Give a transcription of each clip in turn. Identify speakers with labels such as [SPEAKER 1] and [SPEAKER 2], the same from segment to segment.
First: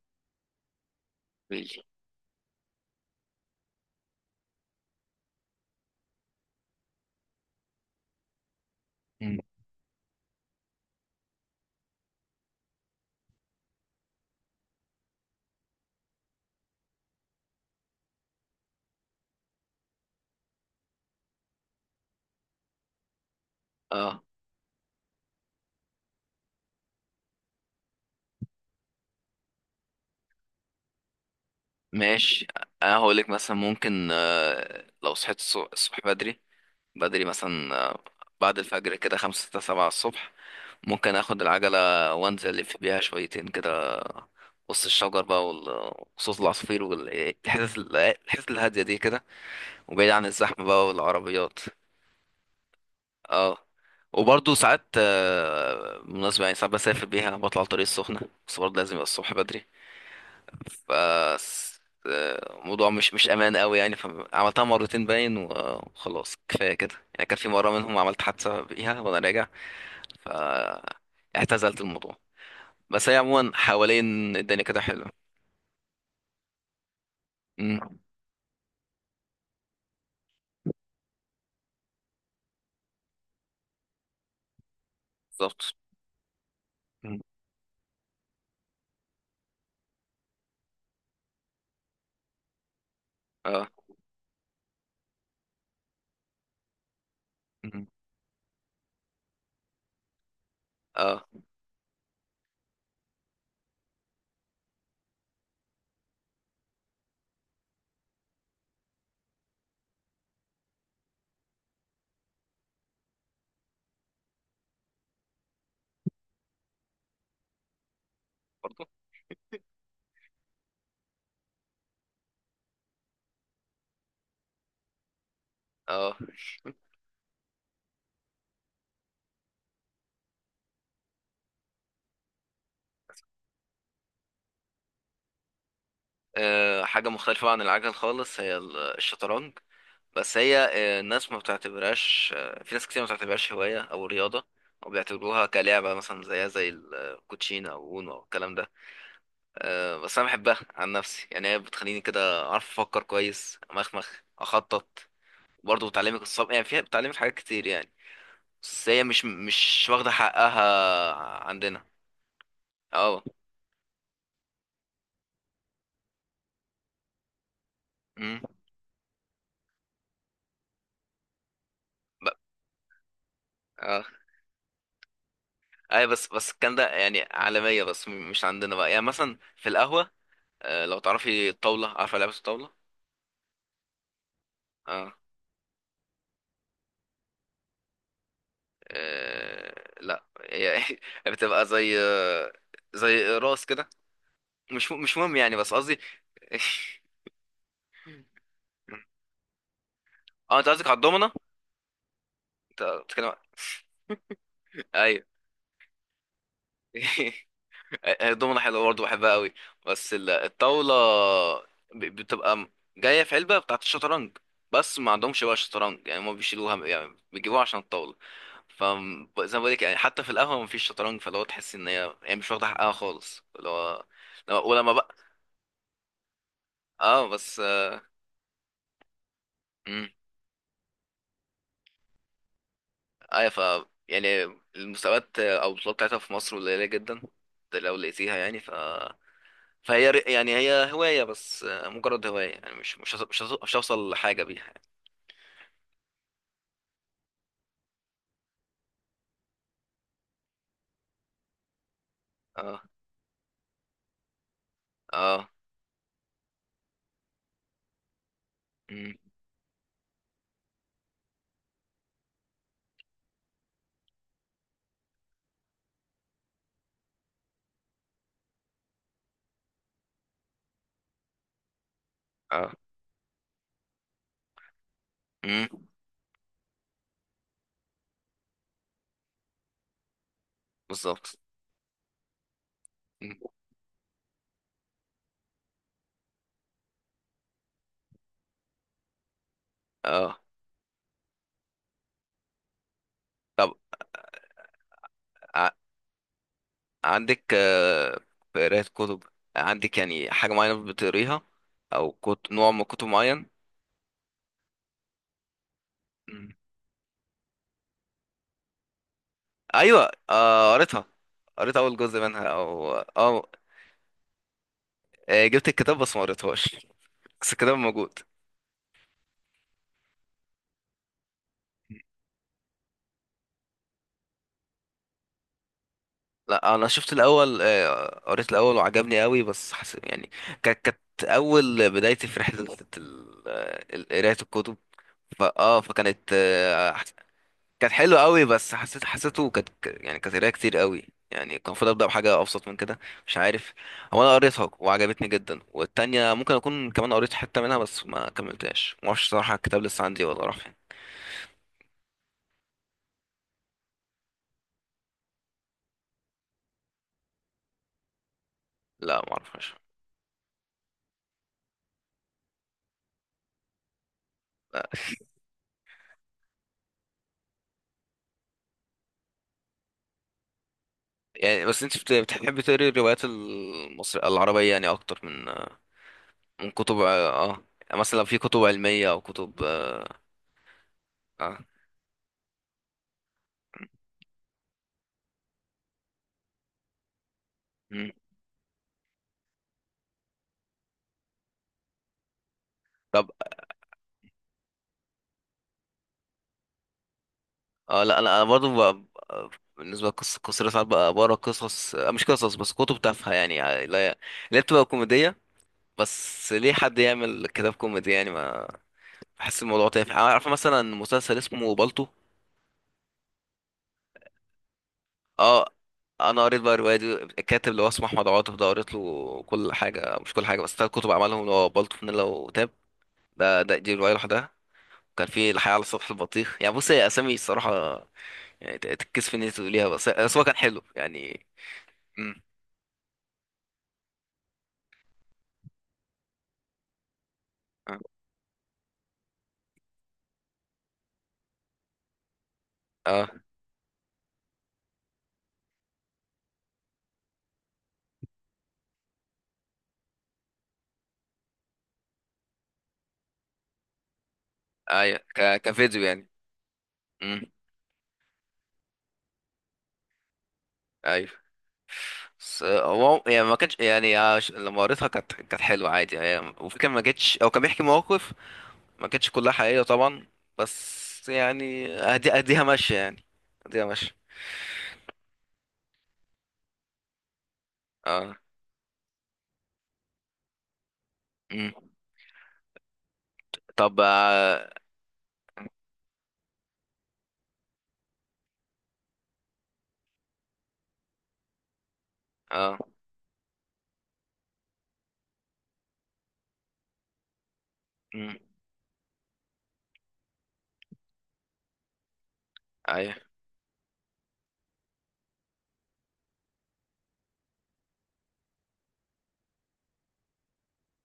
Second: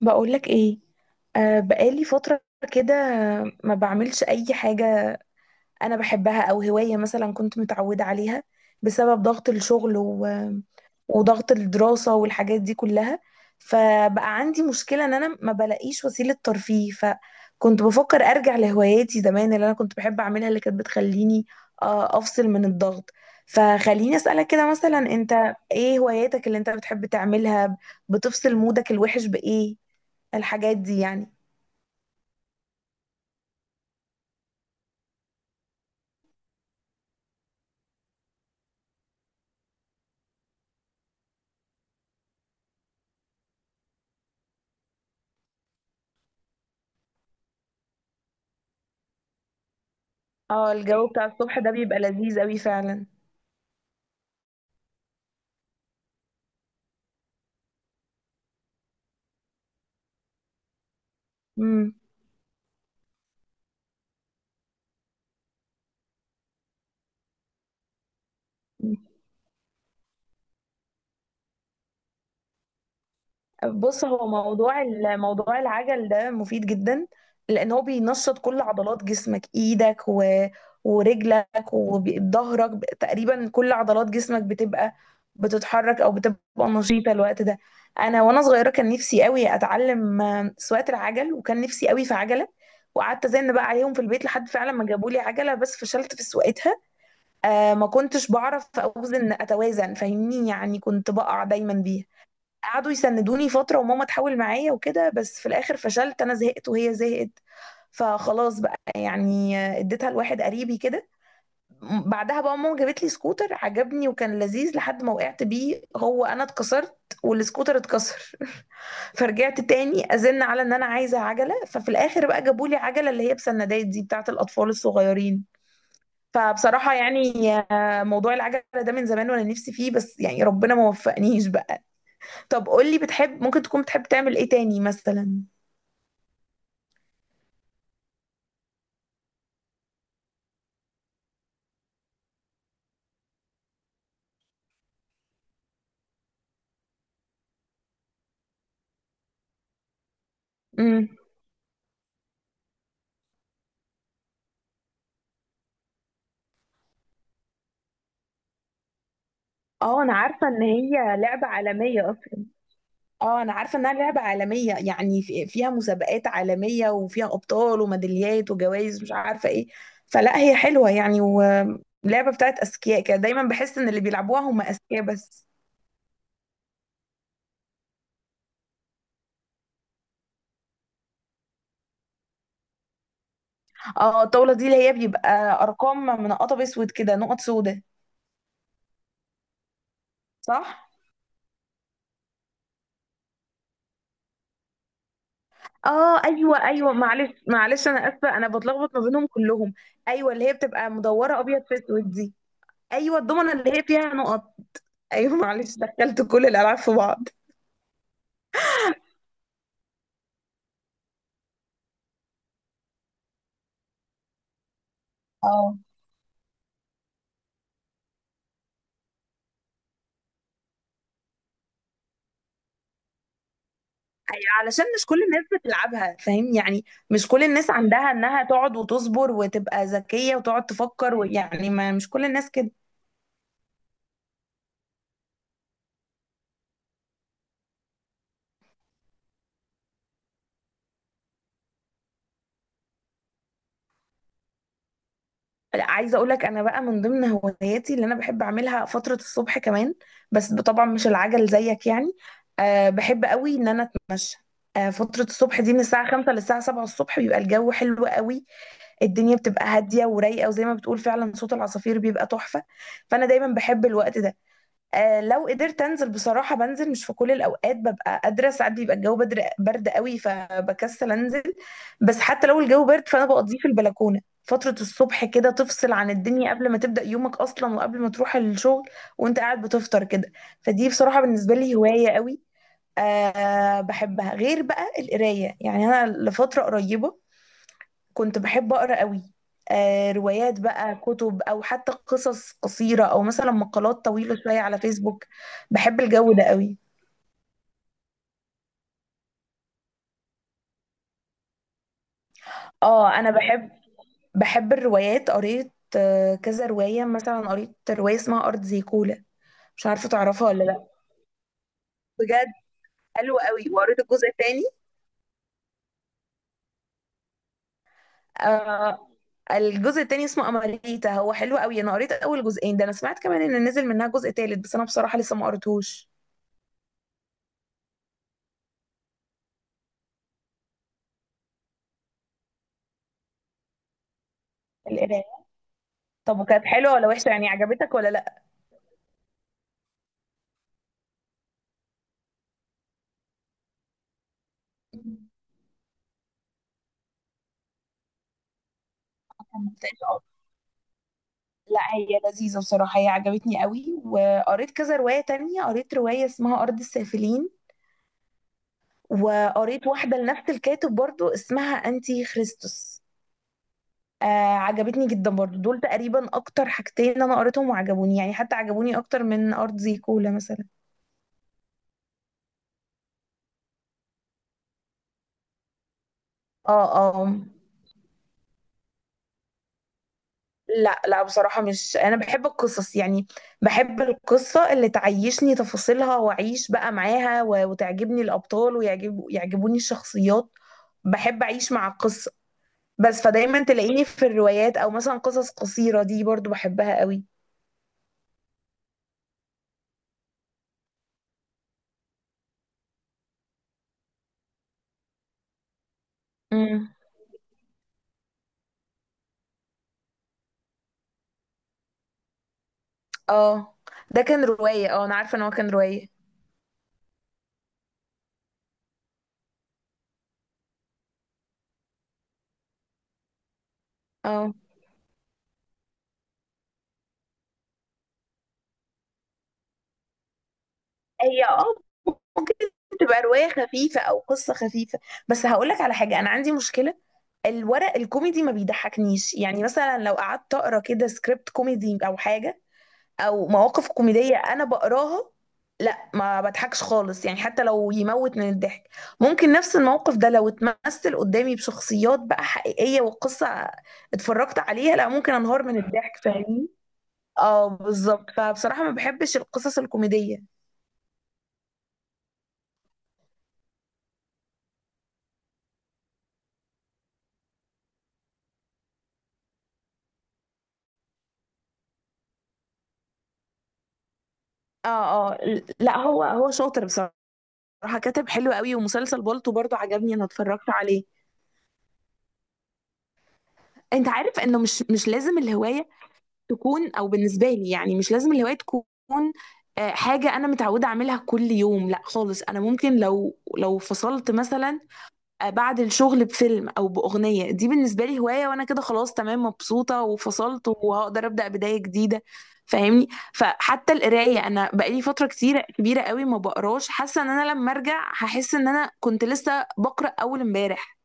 [SPEAKER 1] بقولك ايه؟ آه،
[SPEAKER 2] بالليل.
[SPEAKER 1] بقالي فترة كده. ما بعملش اي حاجة انا بحبها او هواية مثلا كنت متعودة عليها بسبب
[SPEAKER 2] مم.
[SPEAKER 1] ضغط الشغل و... وضغط الدراسة والحاجات دي كلها. فبقى عندي مشكلة ان انا ما بلاقيش وسيلة ترفيه، فكنت بفكر ارجع لهواياتي زمان اللي انا كنت بحب اعملها، اللي كانت بتخليني افصل من الضغط. فخليني
[SPEAKER 2] اه،
[SPEAKER 1] اسألك كده، مثلا انت ايه هواياتك اللي انت بتحب تعملها؟ بتفصل مودك الوحش بايه؟ الحاجات دي يعني.
[SPEAKER 2] ماشي. انا هقولك مثلا، ممكن لو صحيت الصبح بدري. بدري مثلا، بعد الفجر كده، 5 6 7 الصبح، ممكن اخد العجلة وانزل الف بيها شويتين كده وسط الشجر بقى وصوت العصافير والحتت الهادية دي كده، وبعيد عن الزحمة
[SPEAKER 1] اه،
[SPEAKER 2] بقى
[SPEAKER 1] الجو بتاع
[SPEAKER 2] والعربيات.
[SPEAKER 1] الصبح ده بيبقى لذيذ قوي فعلا.
[SPEAKER 2] اه. وبرضه ساعات، بالمناسبة يعني، ساعات بسافر بيها بطلع على الطريق السخنة، بس برضه لازم يبقى الصبح بدري. ف
[SPEAKER 1] امم.
[SPEAKER 2] الموضوع مش امان قوي يعني، فعملتها مرتين باين وخلاص، كفايه كده يعني. كان في مره منهم عملت حادثه بيها وانا راجع، ف اعتزلت الموضوع. بس هي عموما
[SPEAKER 1] بص، هو
[SPEAKER 2] حوالين الدنيا كده
[SPEAKER 1] موضوع
[SPEAKER 2] حلوه.
[SPEAKER 1] موضوع العجل ده مفيد جدا، لان
[SPEAKER 2] أمم،
[SPEAKER 1] هو بينشط كل عضلات جسمك، ايدك و... ورجلك وظهرك، تقريبا كل عضلات جسمك بتبقى
[SPEAKER 2] بالظبط.
[SPEAKER 1] بتتحرك او بتبقى نشيطه
[SPEAKER 2] أمم،
[SPEAKER 1] الوقت ده. انا وانا صغيره كان نفسي قوي اتعلم سواقه العجل، وكان نفسي قوي في عجله، وقعدت ازن بقى
[SPEAKER 2] اه.
[SPEAKER 1] عليهم في البيت لحد فعلا ما جابوا لي عجله، بس فشلت في سواقتها.
[SPEAKER 2] أمم،
[SPEAKER 1] ما كنتش بعرف اتوازن، فاهمني؟ يعني كنت
[SPEAKER 2] اه.
[SPEAKER 1] بقع دايما بيها. قعدوا يسندوني فترة وماما تحاول معايا وكده، بس في الاخر فشلت، انا زهقت وهي زهقت، فخلاص بقى يعني اديتها لواحد قريبي كده. بعدها بقى ماما جابت لي سكوتر عجبني وكان لذيذ، لحد ما وقعت بيه، هو انا اتكسرت والسكوتر اتكسر.
[SPEAKER 2] برضه.
[SPEAKER 1] فرجعت تاني ازن على ان انا عايزه عجله، ففي الاخر بقى جابوا لي عجله اللي هي بسندات دي بتاعه الاطفال الصغيرين.
[SPEAKER 2] اه.
[SPEAKER 1] فبصراحة يعني موضوع العجلة ده من زمان وانا نفسي فيه، بس يعني ربنا ما وفقنيش بقى. طب قولي، بتحب ممكن تكون بتحب تعمل ايه تاني مثلا؟
[SPEAKER 2] حاجه مختلفه عن العجل خالص، هي الشطرنج. بس هي، الناس ما بتعتبرهاش، في ناس كتير ما بتعتبرهاش هواية أو رياضة، أو بيعتبروها كلعبة مثلا، زيها زي الكوتشينة أو أونو أو الكلام ده. بس أنا بحبها عن
[SPEAKER 1] امم.
[SPEAKER 2] نفسي، يعني هي بتخليني كده أعرف أفكر كويس، أمخمخ، أخطط. برضه بتعلمك الصبر، يعني فيها بتعلمك حاجات كتير يعني. بس هي مش
[SPEAKER 1] اه،
[SPEAKER 2] واخدة
[SPEAKER 1] انا عارفه ان
[SPEAKER 2] حقها
[SPEAKER 1] هي لعبه
[SPEAKER 2] عندنا.
[SPEAKER 1] عالميه اصلا.
[SPEAKER 2] اه.
[SPEAKER 1] اه، انا عارفة انها لعبة عالمية، يعني فيها مسابقات عالمية وفيها ابطال
[SPEAKER 2] مم.
[SPEAKER 1] وميداليات وجوائز مش عارفة ايه. فلا، هي حلوة يعني،
[SPEAKER 2] ب-
[SPEAKER 1] ولعبة بتاعت اذكياء كده، دايما بحس ان اللي
[SPEAKER 2] اه،
[SPEAKER 1] بيلعبوها هم اذكياء بس.
[SPEAKER 2] اي، بس الكلام ده يعني، عالمية بس مش عندنا بقى، يعني مثلا في القهوة. لو تعرفي الطاولة، عارفة لعبة الطاولة؟
[SPEAKER 1] اه، الطاولة دي اللي هي
[SPEAKER 2] اه.
[SPEAKER 1] بيبقى ارقام من قطب اسود كده، نقط سودة،
[SPEAKER 2] آه، لا، هي
[SPEAKER 1] صح؟
[SPEAKER 2] بتبقى زي راس كده. مش مهم يعني، بس قصدي
[SPEAKER 1] اه، ايوه ايوه، معلش معلش، انا اسفه، انا بتلخبط ما بينهم كلهم. ايوه اللي هي
[SPEAKER 2] اه، انت قصدك
[SPEAKER 1] بتبقى
[SPEAKER 2] على الضمنه
[SPEAKER 1] مدوره ابيض في اسود دي.
[SPEAKER 2] انت
[SPEAKER 1] ايوه،
[SPEAKER 2] بتتكلم.
[SPEAKER 1] الضمنه اللي هي فيها نقط.
[SPEAKER 2] ايوه.
[SPEAKER 1] ايوه، معلش، دخلت كل الالعاب في بعض.
[SPEAKER 2] الضمنه حلوه برضه، بحبها قوي. بس الطاوله بتبقى جايه في علبه بتاعت الشطرنج، بس ما عندهمش بقى
[SPEAKER 1] اه،
[SPEAKER 2] شطرنج يعني، هم بيشيلوها يعني، بيجيبوها عشان الطاوله. فزي ما بقولك يعني، حتى في القهوه ما فيش شطرنج، فاللي هو تحس ان هي يعني مش واخده حقها خالص، اللي هو،
[SPEAKER 1] أيوة، علشان
[SPEAKER 2] ولما
[SPEAKER 1] مش
[SPEAKER 2] بقى،
[SPEAKER 1] كل الناس بتلعبها، فاهم يعني؟
[SPEAKER 2] اه
[SPEAKER 1] مش كل
[SPEAKER 2] بس،
[SPEAKER 1] الناس عندها انها تقعد وتصبر وتبقى
[SPEAKER 2] امم،
[SPEAKER 1] ذكيه وتقعد تفكر، ويعني ما مش كل الناس كده.
[SPEAKER 2] ايوه، ف يعني المستويات او البطولات بتاعتها في مصر قليله جدا، ده لو لقيتيها يعني. فهي يعني هي هوايه بس، مجرد هوايه يعني، مش هوصل لحاجه بيها يعني.
[SPEAKER 1] لا، عايزه اقول لك، انا بقى من ضمن هواياتي اللي انا بحب اعملها فتره الصبح كمان، بس طبعا مش العجل زيك يعني.
[SPEAKER 2] اه.
[SPEAKER 1] بحب قوي ان انا اتمشى. فتره
[SPEAKER 2] اه.
[SPEAKER 1] الصبح دي، من الساعه 5 للساعه 7 الصبح بيبقى الجو حلو قوي،
[SPEAKER 2] امم.
[SPEAKER 1] الدنيا بتبقى هاديه ورايقه، وزي ما بتقول فعلا صوت العصافير بيبقى تحفه. فانا دايما بحب الوقت ده. لو قدرت انزل، بصراحه بنزل. مش في كل الاوقات ببقى قادره، ساعات بيبقى الجو برد قوي فبكسل انزل، بس حتى لو
[SPEAKER 2] اه.
[SPEAKER 1] الجو برد فانا بقضيه في البلكونه فتره الصبح كده،
[SPEAKER 2] امم.
[SPEAKER 1] تفصل عن الدنيا قبل ما تبدا يومك اصلا، وقبل ما تروح الشغل، وانت قاعد بتفطر كده. فدي بصراحه
[SPEAKER 2] بالظبط.
[SPEAKER 1] بالنسبه لي هوايه قوي.
[SPEAKER 2] مم.
[SPEAKER 1] بحبها، غير بقى القرايه، يعني انا لفتره قريبه كنت بحب أقرأ قوي.
[SPEAKER 2] اه.
[SPEAKER 1] روايات بقى، كتب، أو حتى قصص قصيرة، أو مثلا
[SPEAKER 2] طب،
[SPEAKER 1] مقالات طويلة شوية على فيسبوك.
[SPEAKER 2] ع...
[SPEAKER 1] بحب الجو ده قوي.
[SPEAKER 2] عندك، في قرايه كتب؟ عندك يعني حاجه معينه بتقريها، او نوع من كتب
[SPEAKER 1] اه، أنا
[SPEAKER 2] معين؟
[SPEAKER 1] بحب بحب الروايات، قريت
[SPEAKER 2] مم.
[SPEAKER 1] كذا رواية، مثلا قريت رواية اسمها أرض زي كولا. مش عارفة
[SPEAKER 2] ايوه،
[SPEAKER 1] تعرفها ولا لأ؟
[SPEAKER 2] قريتها. قريت اول جزء منها
[SPEAKER 1] بجد
[SPEAKER 2] او
[SPEAKER 1] حلو
[SPEAKER 2] اه،
[SPEAKER 1] قوي، وقريت الجزء التاني.
[SPEAKER 2] جبت الكتاب بس ما قريتهاش، بس كده موجود.
[SPEAKER 1] آه الجزء التاني اسمه أماريتا، هو حلو قوي. أنا قريت أول جزئين ده، أنا سمعت كمان إن نزل منها جزء تالت، بس أنا بصراحة لسه ما قريتهوش.
[SPEAKER 2] لا، انا شفت الاول، قريت الاول وعجبني قوي، بس يعني كانت اول بدايتي في رحله قرايه الكتب.
[SPEAKER 1] القراية.
[SPEAKER 2] فا اه فكانت
[SPEAKER 1] طب، وكانت حلوة ولا وحشة يعني،
[SPEAKER 2] كانت
[SPEAKER 1] عجبتك
[SPEAKER 2] حلوه
[SPEAKER 1] ولا
[SPEAKER 2] قوي، بس حسيت، حسيته كانت يعني كانت قرايه كتير قوي، يعني كان المفروض ابدا بحاجه ابسط من كده. مش عارف، هو انا قريتها
[SPEAKER 1] لأ؟
[SPEAKER 2] وعجبتني جدا، والتانية ممكن اكون كمان قريت حته منها بس ما كملتهاش، ما اعرفش صراحه
[SPEAKER 1] كانت
[SPEAKER 2] الكتاب لسه
[SPEAKER 1] تقريباً،
[SPEAKER 2] عندي ولا راح فين.
[SPEAKER 1] لا هي لذيذة بصراحة، هي عجبتني قوي. وقريت كذا رواية تانية، قريت رواية اسمها أرض السافلين،
[SPEAKER 2] لا، ما اعرفش.
[SPEAKER 1] وقريت واحدة لنفس الكاتب برضو اسمها أنتي خريستوس. آه عجبتني جدا برضو. دول تقريبا أكتر حاجتين أنا قريتهم وعجبوني، يعني حتى عجبوني أكتر من أرض زي كولا مثلا.
[SPEAKER 2] يعني بس انت بتحبي تقري الروايات المصرية العربية يعني اكتر من
[SPEAKER 1] اه.
[SPEAKER 2] كتب،
[SPEAKER 1] اه.
[SPEAKER 2] اه، يعني مثلا في كتب علمية او كتب؟
[SPEAKER 1] لا لا،
[SPEAKER 2] اه.
[SPEAKER 1] بصراحة مش، أنا بحب القصص يعني. بحب القصة اللي تعيشني تفاصيلها وأعيش بقى معاها،
[SPEAKER 2] مم.
[SPEAKER 1] وتعجبني الأبطال، يعجبوني الشخصيات. بحب أعيش مع القصة. بس
[SPEAKER 2] طب
[SPEAKER 1] فدايما تلاقيني في الروايات، أو مثلا قصص قصيرة دي برضو بحبها قوي.
[SPEAKER 2] اه. لا، انا برضو بالنسبة لقصة قصيرة، ساعات بقى بقرا قصص، مش قصص بس، كتب تافهة يعني، لا اللي هي بتبقى كوميدية. بس ليه
[SPEAKER 1] امم.
[SPEAKER 2] حد يعمل كتاب كوميدي يعني؟ ما، بحس الموضوع تافه. عارفة مثلا مسلسل اسمه بالطو؟
[SPEAKER 1] اه، ده كان رواية، اه أنا عارفة إن هو كان
[SPEAKER 2] اه،
[SPEAKER 1] رواية.
[SPEAKER 2] انا قريت بقى الروايه دي. الكاتب اللي هو اسمه احمد عاطف ده، قريت له كل حاجه، مش كل حاجه بس، 3 كتب عملهم، اللي هو بالطو، فانيلا، وتاب. ده, ده دي روايه
[SPEAKER 1] اه.
[SPEAKER 2] لوحدها. كان في الحياه على سطح البطيخ. يعني بص، هي اسامي الصراحه يعني تتكسف ان انت تقوليها، بس هو كان حلو
[SPEAKER 1] هي
[SPEAKER 2] يعني. امم.
[SPEAKER 1] تبقى رواية خفيفة أو قصة خفيفة. بس هقولك على حاجة، أنا عندي مشكلة، الورق
[SPEAKER 2] اه.
[SPEAKER 1] الكوميدي ما بيضحكنيش، يعني مثلا لو قعدت أقرأ كده سكريبت كوميدي أو حاجة،
[SPEAKER 2] آه،
[SPEAKER 1] أو مواقف كوميدية أنا بقراها، لا ما بضحكش خالص، يعني حتى لو يموت من الضحك. ممكن نفس الموقف ده لو اتمثل قدامي بشخصيات بقى حقيقية وقصة اتفرجت عليها، لا
[SPEAKER 2] ايوه،
[SPEAKER 1] ممكن أنهار من
[SPEAKER 2] كفيديو
[SPEAKER 1] الضحك،
[SPEAKER 2] يعني.
[SPEAKER 1] فاهمين؟
[SPEAKER 2] امم.
[SPEAKER 1] اه بالظبط، فبصراحة ما بحبش القصص الكوميدية.
[SPEAKER 2] ايوه. بس، هو يعني ما كانش يعني لما قريتها كانت حلوه عادي يعني، وفي كان ما جتش، او كان بيحكي مواقف ما كانتش كلها حقيقية طبعا. بس يعني، اديها ماشية يعني، اديها ماشية.
[SPEAKER 1] اه. اه، لا هو، شاطر بصراحة، راح كاتب
[SPEAKER 2] اه.
[SPEAKER 1] حلو قوي، ومسلسل بالطو برضو عجبني، انا اتفرجت عليه.
[SPEAKER 2] مم. طب
[SPEAKER 1] انت عارف انه
[SPEAKER 2] اه.
[SPEAKER 1] مش مش لازم الهوايه تكون، او بالنسبه لي يعني مش لازم الهوايه تكون حاجه انا متعوده اعملها كل يوم، لا خالص. انا
[SPEAKER 2] آه.
[SPEAKER 1] ممكن لو فصلت مثلا بعد الشغل بفيلم او باغنيه، دي بالنسبه لي
[SPEAKER 2] مم.
[SPEAKER 1] هوايه، وانا كده خلاص تمام مبسوطه وفصلت، وهقدر ابدا بدايه جديده. فاهمني؟
[SPEAKER 2] ايوه.
[SPEAKER 1] فحتى القرايه، انا بقالي فتره كتيره كبيره قوي ما بقراش، حاسه ان انا لما ارجع هحس ان انا كنت لسه بقرا اول امبارح.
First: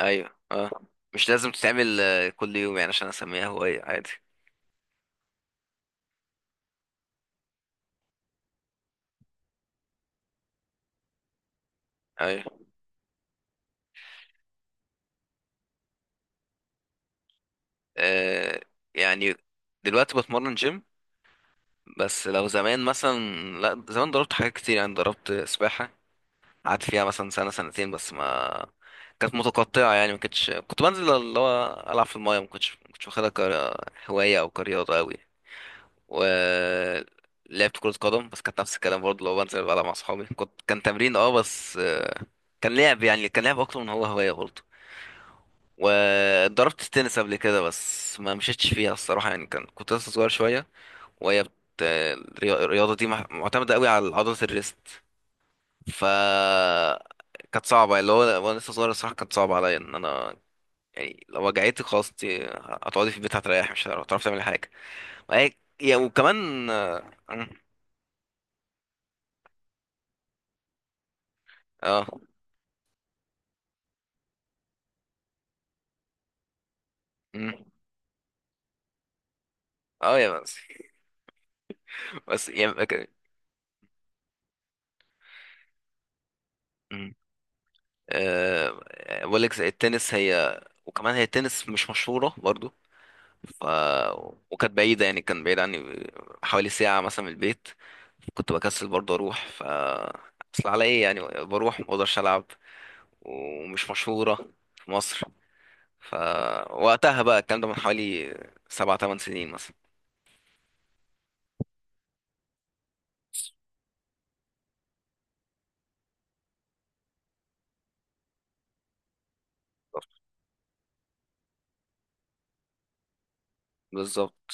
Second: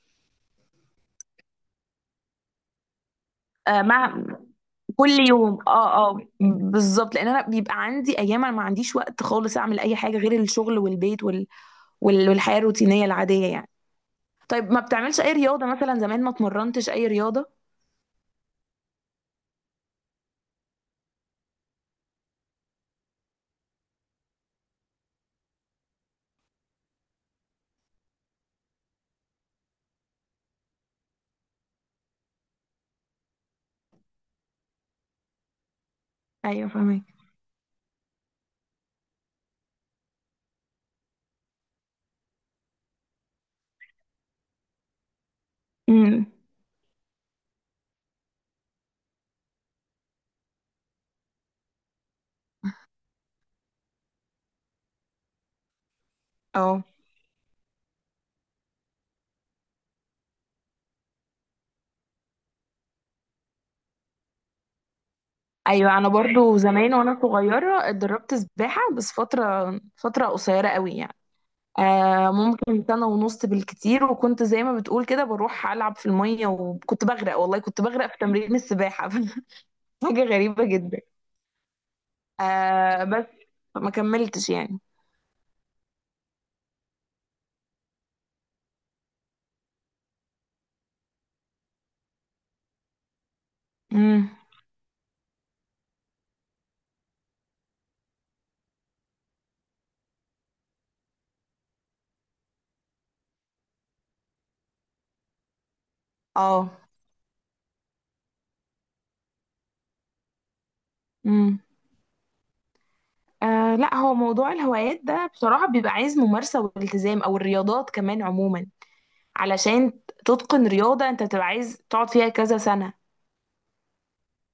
[SPEAKER 2] ايوه. اه، مش لازم تتعمل كل يوم يعني عشان اسميها هواية، عادي.
[SPEAKER 1] مع كل يوم، اه اه، بالظبط، لان انا بيبقى عندي ايام انا ما عنديش وقت خالص اعمل اي حاجه غير الشغل والبيت وال... وال...
[SPEAKER 2] ايوه.
[SPEAKER 1] والحياه الروتينيه العاديه يعني. طيب، ما بتعملش اي رياضه مثلا؟ زمان ما اتمرنتش اي رياضه؟
[SPEAKER 2] آه. يعني دلوقتي بتمرن جيم، بس لو زمان مثلا، لا، زمان ضربت حاجات كتير يعني. ضربت سباحة، قعدت فيها مثلا سنة سنتين بس ما كانت متقطعة يعني، ما كنتش، كنت بنزل اللي هو ألعب في الماية، ما كنتش واخدها كهواية أو كرياضة أوي. و
[SPEAKER 1] ايوه، فاهمك.
[SPEAKER 2] لعبت كرة قدم، بس كانت نفس الكلام برضه، لو بنزل بلعب مع أصحابي كنت، كان تمرين اه، بس، كان لعب يعني، كان لعب أكتر من هو هواية برضه.
[SPEAKER 1] امم.
[SPEAKER 2] وضربت التنس قبل كده، بس ما مشيتش فيها الصراحة يعني، كان كنت لسه صغير شوية. وهي بت... الرياضة دي معتمدة أوي على عضلة الريست. ف
[SPEAKER 1] اه.
[SPEAKER 2] كانت صعبة اللي هو، وانا لسه صغير الصراحة كانت صعبة عليا ان انا، يعني لو وجعتك خلاص، انت هتقعدي في البيت هتريحي، مش هتعرفي تعملي حاجة. وهي- يا
[SPEAKER 1] ايوه، انا برضو
[SPEAKER 2] وكمان
[SPEAKER 1] زمان
[SPEAKER 2] اه.
[SPEAKER 1] وانا صغيره اتدربت سباحه، بس فتره قصيره قوي يعني.
[SPEAKER 2] اه.
[SPEAKER 1] ممكن سنة ونص بالكتير، وكنت زي ما بتقول كده بروح ألعب في المية، وكنت بغرق
[SPEAKER 2] مم.
[SPEAKER 1] والله، كنت بغرق في تمرين السباحة.
[SPEAKER 2] آه،
[SPEAKER 1] حاجة
[SPEAKER 2] يا بس
[SPEAKER 1] غريبة جدا.
[SPEAKER 2] بس يعني
[SPEAKER 1] بس ما كملتش يعني.
[SPEAKER 2] مم. آه، بقول لك التنس هي، وكمان هي، التنس مش مشهورة برضو، ف
[SPEAKER 1] امم.
[SPEAKER 2] وكانت بعيدة يعني، كان بعيد عني حوالي ساعة مثلا من البيت، كنت بكسل برضه اروح. ف اصل على ايه يعني، بروح ما اقدرش العب، ومش مشهورة في مصر.
[SPEAKER 1] اه.
[SPEAKER 2] فوقتها بقى الكلام ده من حوالي 7 8 سنين مثلا.
[SPEAKER 1] امم. لا، هو موضوع الهوايات ده بصراحة بيبقى عايز ممارسة والتزام، او الرياضات كمان عموما، علشان تتقن رياضة انت بتبقى عايز تقعد فيها كذا سنة.
[SPEAKER 2] بالظبط.